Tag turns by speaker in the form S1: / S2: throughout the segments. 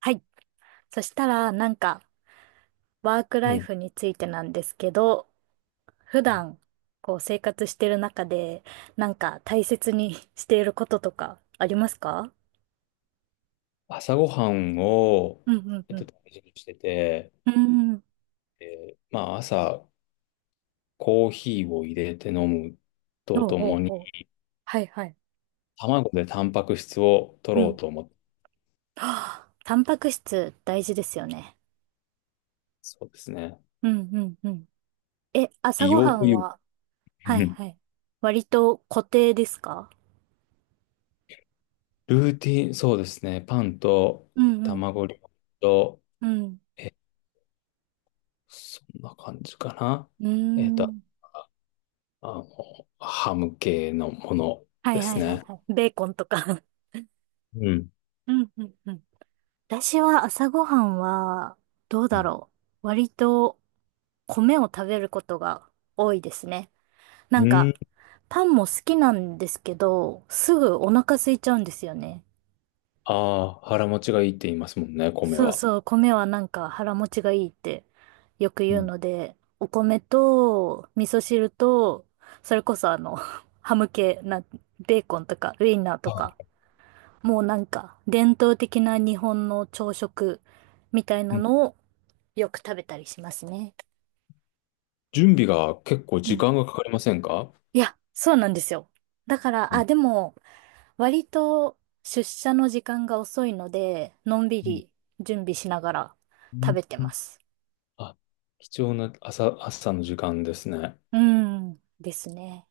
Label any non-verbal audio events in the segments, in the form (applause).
S1: はい。そしたら、なんか、ワークラ
S2: う
S1: イ
S2: ん。
S1: フについてなんですけど、普段、こう、生活してる中で、なんか、大切に (laughs) していることとか、ありますか？
S2: 朝ごはんを、
S1: うんうんうん。
S2: 大事にしてて、
S1: うん。
S2: えまあ、朝、コーヒーを入れて飲む
S1: お
S2: と
S1: う
S2: と
S1: お
S2: も
S1: う
S2: に、
S1: おう。はいはい。
S2: 卵でタンパク質を取
S1: うん。
S2: ろ
S1: は
S2: うと思って、
S1: あ、タンパク質大事ですよね。
S2: そうですね。
S1: うんうんうん。え、朝
S2: 美
S1: ご
S2: 容
S1: は
S2: と
S1: ん
S2: いう、
S1: は、
S2: う
S1: はい
S2: ん、
S1: はい。割と固定ですか？
S2: ルーティン、そうですね。パンと
S1: うんうん。
S2: 卵料理と、
S1: うん。
S2: え、そんな感じかな。
S1: うー
S2: えっと、
S1: ん。
S2: あの、ハム系のもの
S1: は
S2: で
S1: いは
S2: す
S1: いはい
S2: ね。
S1: はい。ベーコンとか (laughs)
S2: うん。
S1: うんうんうん。私は朝ごはんは、どう
S2: う
S1: だ
S2: ん。
S1: ろう。割と米を食べることが多いですね。なん
S2: う
S1: か、
S2: ん、
S1: パンも好きなんですけど、すぐお腹空いちゃうんですよね。
S2: ああ、腹持ちがいいって言いますもんね、米
S1: そう
S2: は。
S1: そう、米はなんか腹持ちがいいってよく
S2: う
S1: 言う
S2: ん。
S1: ので、お米と味噌汁と、それこそ(laughs) ハム系な、ベーコンとかウインナーとか、
S2: あ、
S1: もうなんか伝統的な日本の朝食みたいな
S2: うん、
S1: のをよく食べたりしますね。
S2: 準備が結構
S1: う
S2: 時
S1: ん。
S2: 間がかかりませんか？
S1: いや、そうなんですよ。だから、
S2: う
S1: あ、
S2: ん。
S1: でも、割と出社の時間が遅いので、のんび
S2: うん。
S1: り準備しながら
S2: う
S1: 食
S2: ん。
S1: べて
S2: うん。
S1: ます。
S2: あ、貴重な朝の時間ですね。
S1: うん、ですね。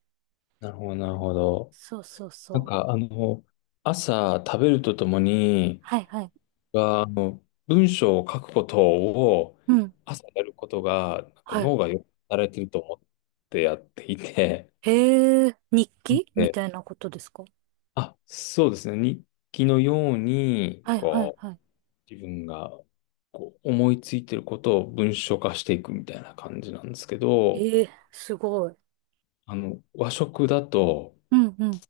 S2: なるほど、なるほど。
S1: そうそう
S2: なん
S1: そう。
S2: か、朝食べるとともに、
S1: はいはい。
S2: が、あの、文章を書くことを
S1: うん。
S2: 朝やることが、なんか
S1: はい。
S2: 脳がよく働いてると思ってやっていて、
S1: へえ、日
S2: なの
S1: 記み
S2: で、
S1: たいなことですか？
S2: あ、そうですね。日記のように、
S1: はいはい
S2: こう、
S1: はい。
S2: 自分がこう思いついてることを文章化していくみたいな感じなんですけど、
S1: ええ、すごい。
S2: 和食だと、
S1: うんうん。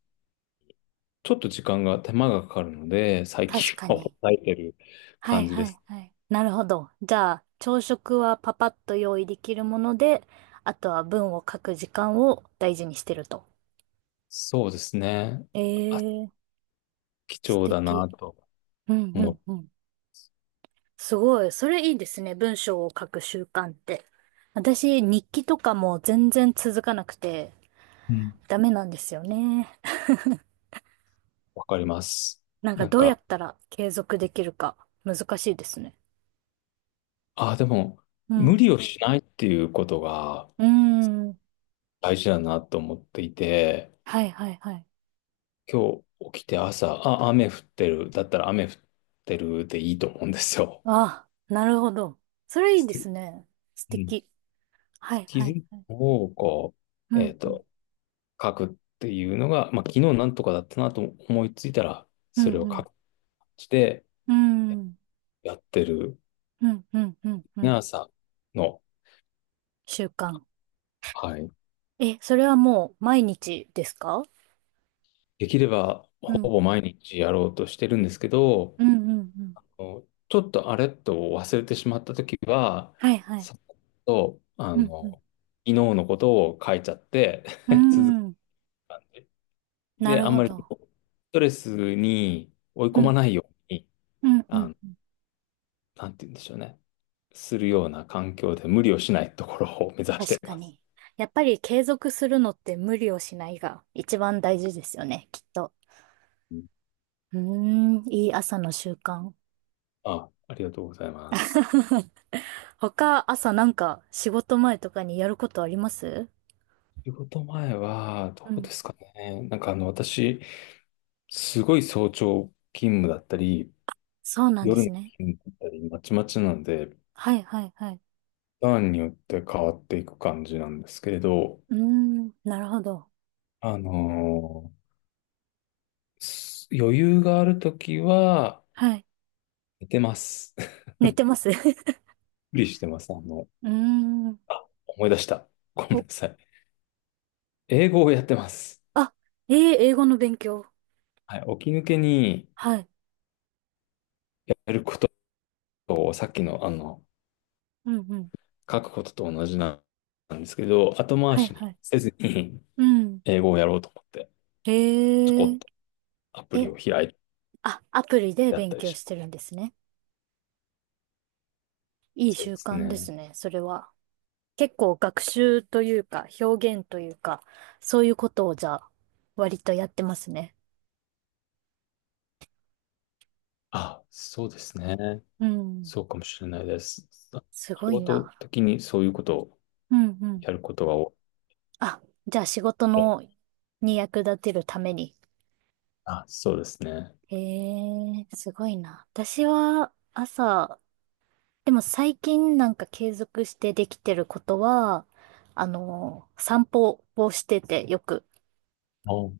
S2: ちょっと時間が、手間がかかるので、最
S1: 確
S2: 近
S1: か
S2: は
S1: に。
S2: 抑えてる
S1: は
S2: 感
S1: い
S2: じ
S1: は
S2: で
S1: い
S2: す。
S1: はい。なるほど。じゃあ、朝食はパパッと用意できるもので、あとは文を書く時間を大事にしてると。
S2: そうですね。
S1: え
S2: あ、
S1: え、
S2: 貴
S1: 素
S2: 重だ
S1: 敵。
S2: なと
S1: うんう
S2: 思っ
S1: ん
S2: て、
S1: うん。すごい。それいいですね。文章を書く習慣って。私、日記とかも全然続かなくて
S2: うん、
S1: ダメなんですよね。
S2: わかります。
S1: なんか
S2: なん
S1: どうや
S2: か、
S1: ったら継続できるか、難しいですね。
S2: あ、でも、
S1: う
S2: 無
S1: ん。
S2: 理をしないっていうことが
S1: うーん。
S2: 大事だなと思っていて、
S1: はいはいはい。
S2: 今日起きて朝、あ、雨降ってる、だったら雨降ってるでいいと思うんですよ。
S1: ああ、なるほど。それいい
S2: ス
S1: で
S2: キ
S1: す
S2: う
S1: ね。素
S2: ん。
S1: 敵。は
S2: ス
S1: い、
S2: キ
S1: はい、
S2: ル
S1: はい。
S2: を、こ
S1: う
S2: う、
S1: ん、うん、
S2: 書くっていうのが、まあ、昨日なんとかだったなと思いついたら、
S1: う
S2: そ
S1: ん、
S2: れを
S1: う
S2: 書
S1: ん、
S2: くして、
S1: うん、
S2: やってる、
S1: うん、うん、うん、うん。
S2: 皆さんの、
S1: 習慣。
S2: はい。
S1: え、それはもう毎日ですか？
S2: できれば、
S1: うん、
S2: ほ
S1: うん、
S2: ぼ毎日やろうとしてるんですけど、
S1: うん、うん。
S2: ちょっとあれっと忘れてしまったときは、
S1: はい、はい。
S2: さっと、
S1: うん、うん。
S2: 昨日のことを書いちゃって
S1: うー
S2: (laughs) 続け
S1: ん、な
S2: て、
S1: る
S2: あん
S1: ほ
S2: まりス
S1: ど。
S2: トレスに追い
S1: う
S2: 込ま
S1: ん、
S2: ないように、
S1: うん、う
S2: あ
S1: ん。
S2: のなんて言うんでしょうね。するような環境で無理をしないところを目指して
S1: 確
S2: い
S1: か
S2: ます。
S1: に。やっぱり継続するのって無理をしないが一番大事ですよね、きっと。
S2: うん。
S1: うーん、いい朝の習慣。
S2: あ、ありがとうございます。
S1: (laughs) 他、朝なんか仕事前とかにやることあります？
S2: 仕事前は、
S1: う
S2: どうで
S1: ん。
S2: すかね。なんか私、すごい早朝勤務だったり、
S1: そうなんで
S2: 夜の
S1: すね。
S2: 勤務だったり、まちまちなので、
S1: はいはいはい。
S2: ターンによって変わっていく感じなんですけれど、
S1: うーん、なるほど。
S2: あのーす余裕があるときは、
S1: はい。
S2: 寝てます。(laughs)
S1: 寝てます (laughs) う
S2: 無理してます。
S1: ーん。
S2: あ、思い出した。ごめんな
S1: お、
S2: さい。英語をやってます。
S1: あ、英語の勉強。
S2: はい、起き抜けに
S1: はい。
S2: やることを、さっきの、
S1: うんうん。
S2: 書くことと同じなんですけど、後回
S1: はい
S2: し
S1: は
S2: に
S1: い。
S2: せずに
S1: うん。
S2: (laughs) 英語をやろうと思って、ちょこ
S1: へ
S2: っ
S1: え。
S2: とアプリ
S1: え、
S2: を開いて
S1: あ、アプリで
S2: やっ
S1: 勉
S2: たり
S1: 強
S2: しま
S1: して
S2: す。
S1: るんですね。いい
S2: そうで
S1: 習
S2: す
S1: 慣で
S2: ね。
S1: すね、それは。結構学習というか、表現というか、そういうことをじゃあ、割とやってますね。
S2: あ、そうですね。
S1: うん。
S2: そうかもしれないです。あ、
S1: すご
S2: 仕
S1: い
S2: 事
S1: な。
S2: 的にそういうことを
S1: うんうん。
S2: やることが多
S1: あ、じゃあ仕事
S2: い。
S1: の、に役立てるために。
S2: あ、そうですね。
S1: へえ、すごいな。私は朝、でも最近なんか継続してできてることは、散歩をしててよく。
S2: あ、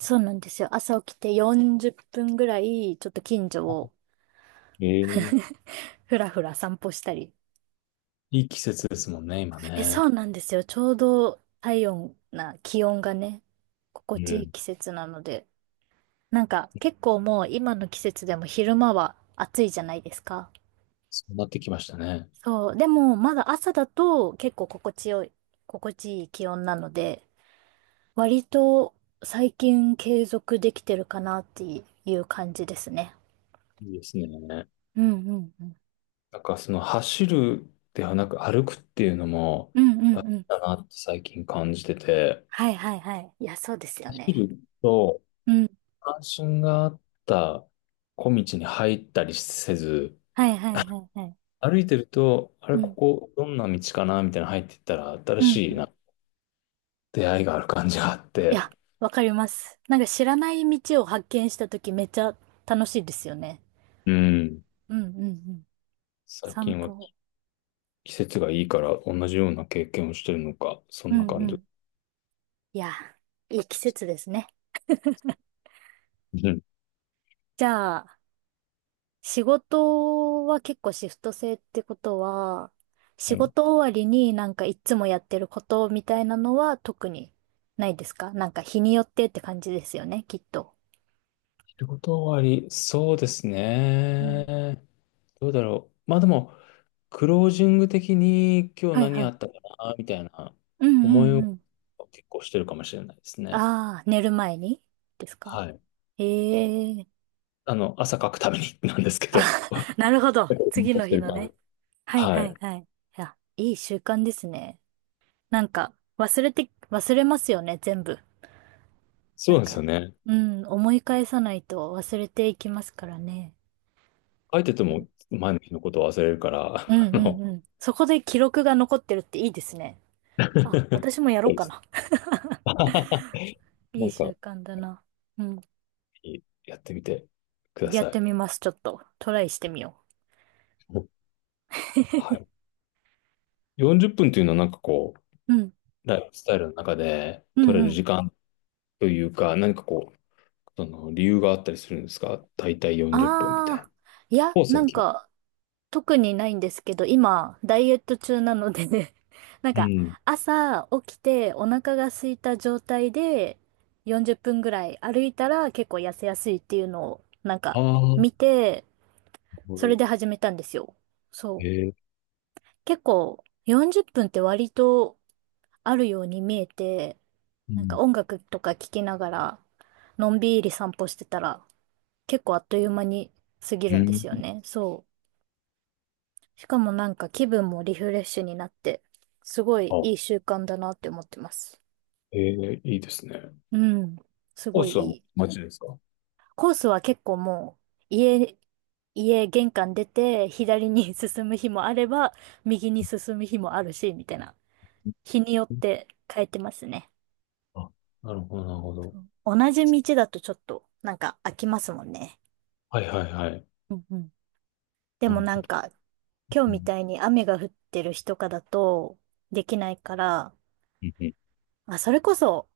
S1: そうなんですよ。朝起きて40分ぐらい、ちょっと近所を
S2: ええ、
S1: ふらふら散歩したり。
S2: いい季節ですもんね、今
S1: え、そ
S2: ね。
S1: うなんですよ。ちょうど体温な気温がね、
S2: う
S1: 心地いい
S2: ん。
S1: 季節なので。なんか結構もう今の季節でも昼間は暑いじゃないですか。
S2: そうなってきましたね。
S1: そう。でも、まだ朝だと結構心地いい気温なので、割と最近継続できてるかなっていう感じですね。
S2: いいですね。
S1: うんうんうん。
S2: なんかその走るではなく歩くっていうのも
S1: うんう
S2: だ
S1: ん
S2: っ
S1: うん。
S2: たなって最近感じてて、
S1: はいはいはい。いや、そうですよね。
S2: 走ると
S1: うん。
S2: 関心があった小道に入ったりせず、
S1: はいはいはいはい。
S2: 歩いてると、あれ、
S1: う
S2: こ
S1: ん。
S2: こどんな道かなみたいな入っていったら新
S1: うん
S2: し
S1: う
S2: い
S1: ん。
S2: な出会いがある感じがあっ
S1: い
S2: て、
S1: や、わかります。なんか知らない道を発見したときめっちゃ楽しいですよね。
S2: うん。
S1: うんうんうん。
S2: 最
S1: 散
S2: 近は
S1: 歩。
S2: 季節がいいから同じような経験をしてるのか、そ
S1: う
S2: んな
S1: んう
S2: 感じ。
S1: ん。いや、いい季節ですね。
S2: うん。
S1: じゃあ、仕事は結構シフト制ってことは、
S2: う
S1: 仕
S2: ん。
S1: 事終わりになんかいつもやってることみたいなのは特にないですか？なんか日によってって感じですよね、きっと。
S2: 仕事終わり、そうです
S1: うん。
S2: ね。どうだろう。まあでも、クロージング的に今日
S1: はい
S2: 何
S1: は
S2: あ
S1: い。
S2: ったかな、みたいな
S1: うん
S2: 思
S1: う
S2: い
S1: ん
S2: を
S1: うん。
S2: 結構してるかもしれないですね。
S1: ああ、寝る前にですか？
S2: はい。
S1: ええ、
S2: 朝書くために (laughs) なんですけど。
S1: あ、(laughs) なるほど。
S2: 思い
S1: 次
S2: 出
S1: の
S2: して
S1: 日
S2: る
S1: の
S2: から。
S1: ね。はい
S2: は
S1: は
S2: い。
S1: いはい。いや、いい習慣ですね。なんか、忘れますよね、全部。
S2: そ
S1: な
S2: う
S1: ん
S2: なんですよ
S1: か、
S2: ね。
S1: うん、思い返さないと忘れていきますからね。
S2: 書いてて
S1: う
S2: も前の日のことを忘れるから、
S1: んうんうん。そこで記録が残ってるっていいですね。
S2: (laughs) そ
S1: あ、
S2: う
S1: 私もやろう
S2: で
S1: か
S2: す
S1: な。
S2: (laughs)
S1: い
S2: な
S1: い
S2: んか、
S1: 習慣だな。うん。
S2: やってみてくだ
S1: やっ
S2: さ
S1: て
S2: い。
S1: みます、ちょっと。トライしてみよう。
S2: はい。
S1: (laughs)
S2: 40分というのはなんかこう、
S1: うん。
S2: ライフスタイルの中で
S1: う
S2: 取れ
S1: ん
S2: る
S1: うん。
S2: 時間というか、何かこう、その理由があったりするんですか？大体40分みたい
S1: ああ。
S2: な。
S1: いや、
S2: コース
S1: な
S2: は
S1: ん
S2: 決まっ、
S1: か、特にないんですけど、今、ダイエット中なのでね (laughs) なん
S2: う
S1: か、
S2: ん。
S1: 朝起きてお腹が空いた状態で40分ぐらい歩いたら結構痩せやすいっていうのを、なん
S2: あ
S1: か、
S2: あ、なる
S1: 見て、
S2: ほ
S1: それ
S2: ど。
S1: で始めたんですよ。そう。
S2: ええ。
S1: 結構、40分っぷんって割とあるように見えて、
S2: う
S1: なんか
S2: ん。
S1: 音楽とか聴きながら、のんびり散歩してたら、結構あっという間に過ぎ
S2: う
S1: るんです
S2: ん。
S1: よね。そう。しかもなんか気分もリフレッシュになって、すごい
S2: あ、
S1: いい習慣だなって思ってます。
S2: ええ、いいですね。
S1: うん。す
S2: コー
S1: ごい
S2: スはも
S1: い
S2: う
S1: い。
S2: 街ですか？
S1: コースは結構もう、家玄関出て、左に (laughs) 進む日もあれば、右に進む日もあるし、みたいな。日によっ
S2: うん。
S1: て変えてますね。
S2: あ、なるほど、なるほど。
S1: 同じ道だとちょっと、なんか飽きますもんね。
S2: はい、はい、はい。
S1: うんうん。で
S2: な
S1: も
S2: るほ
S1: なん
S2: ど。
S1: か、今日
S2: う
S1: み
S2: ん。
S1: たいに雨が降ってる日とかだと、できないから、
S2: うん、うん、
S1: まあ、それこそ、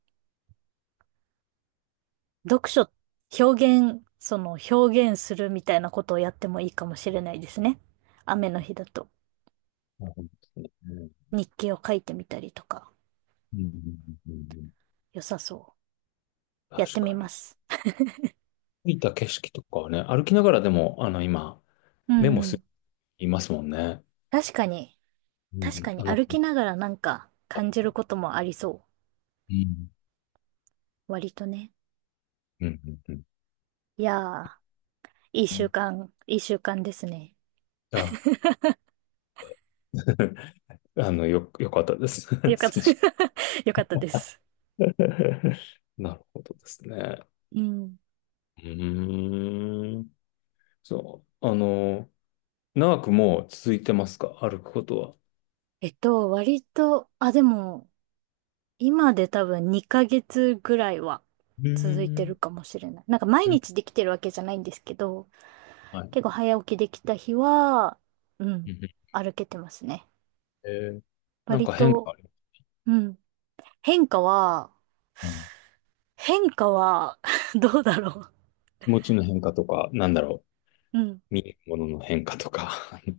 S1: 読書、表現、その表現するみたいなことをやってもいいかもしれないですね。雨の日だと
S2: なるほどですね。
S1: 日記を書いてみたりとか、
S2: うん、うん、うん、うん、うん、
S1: 良さそう。やっ
S2: 確
S1: てみ
S2: か
S1: ま
S2: に。
S1: す。
S2: 見た景色とかはね、歩きながらでも、今、
S1: う
S2: メモ
S1: んう
S2: す、
S1: ん。
S2: いますもんね。
S1: 確かに、
S2: う
S1: 確
S2: ん。
S1: かに歩きながらなんか感じることもありそ
S2: うん。
S1: う。割とね。
S2: うん、うん、
S1: いやー、いい
S2: う
S1: 習
S2: ん。
S1: 慣、いい習慣ですね。
S2: じゃあ、(laughs) よかったです。(laughs)
S1: よかっ
S2: そ
S1: た。
S2: の
S1: (laughs) よかったです。
S2: (laughs) なるほどですね。
S1: うん。
S2: うーん。そう。長くもう続いてますか？歩くことは。
S1: 割と、あ、でも、今で多分2ヶ月ぐらいは
S2: う
S1: 続い
S2: ー
S1: てる
S2: ん。
S1: かもしれない。なんか毎
S2: うん、
S1: 日できてるわけじゃないんですけど、
S2: はい。
S1: 結構早起きできた日は、う
S2: う
S1: ん、
S2: ん、
S1: 歩けてますね。
S2: えーなん
S1: 割
S2: か変
S1: と、
S2: 化ある？
S1: うん、変化は、
S2: うん、
S1: 変化は (laughs) どうだろ
S2: 気持ちの変化とか、なんだろう。
S1: う。うん
S2: 見えるものの変化とか。(laughs)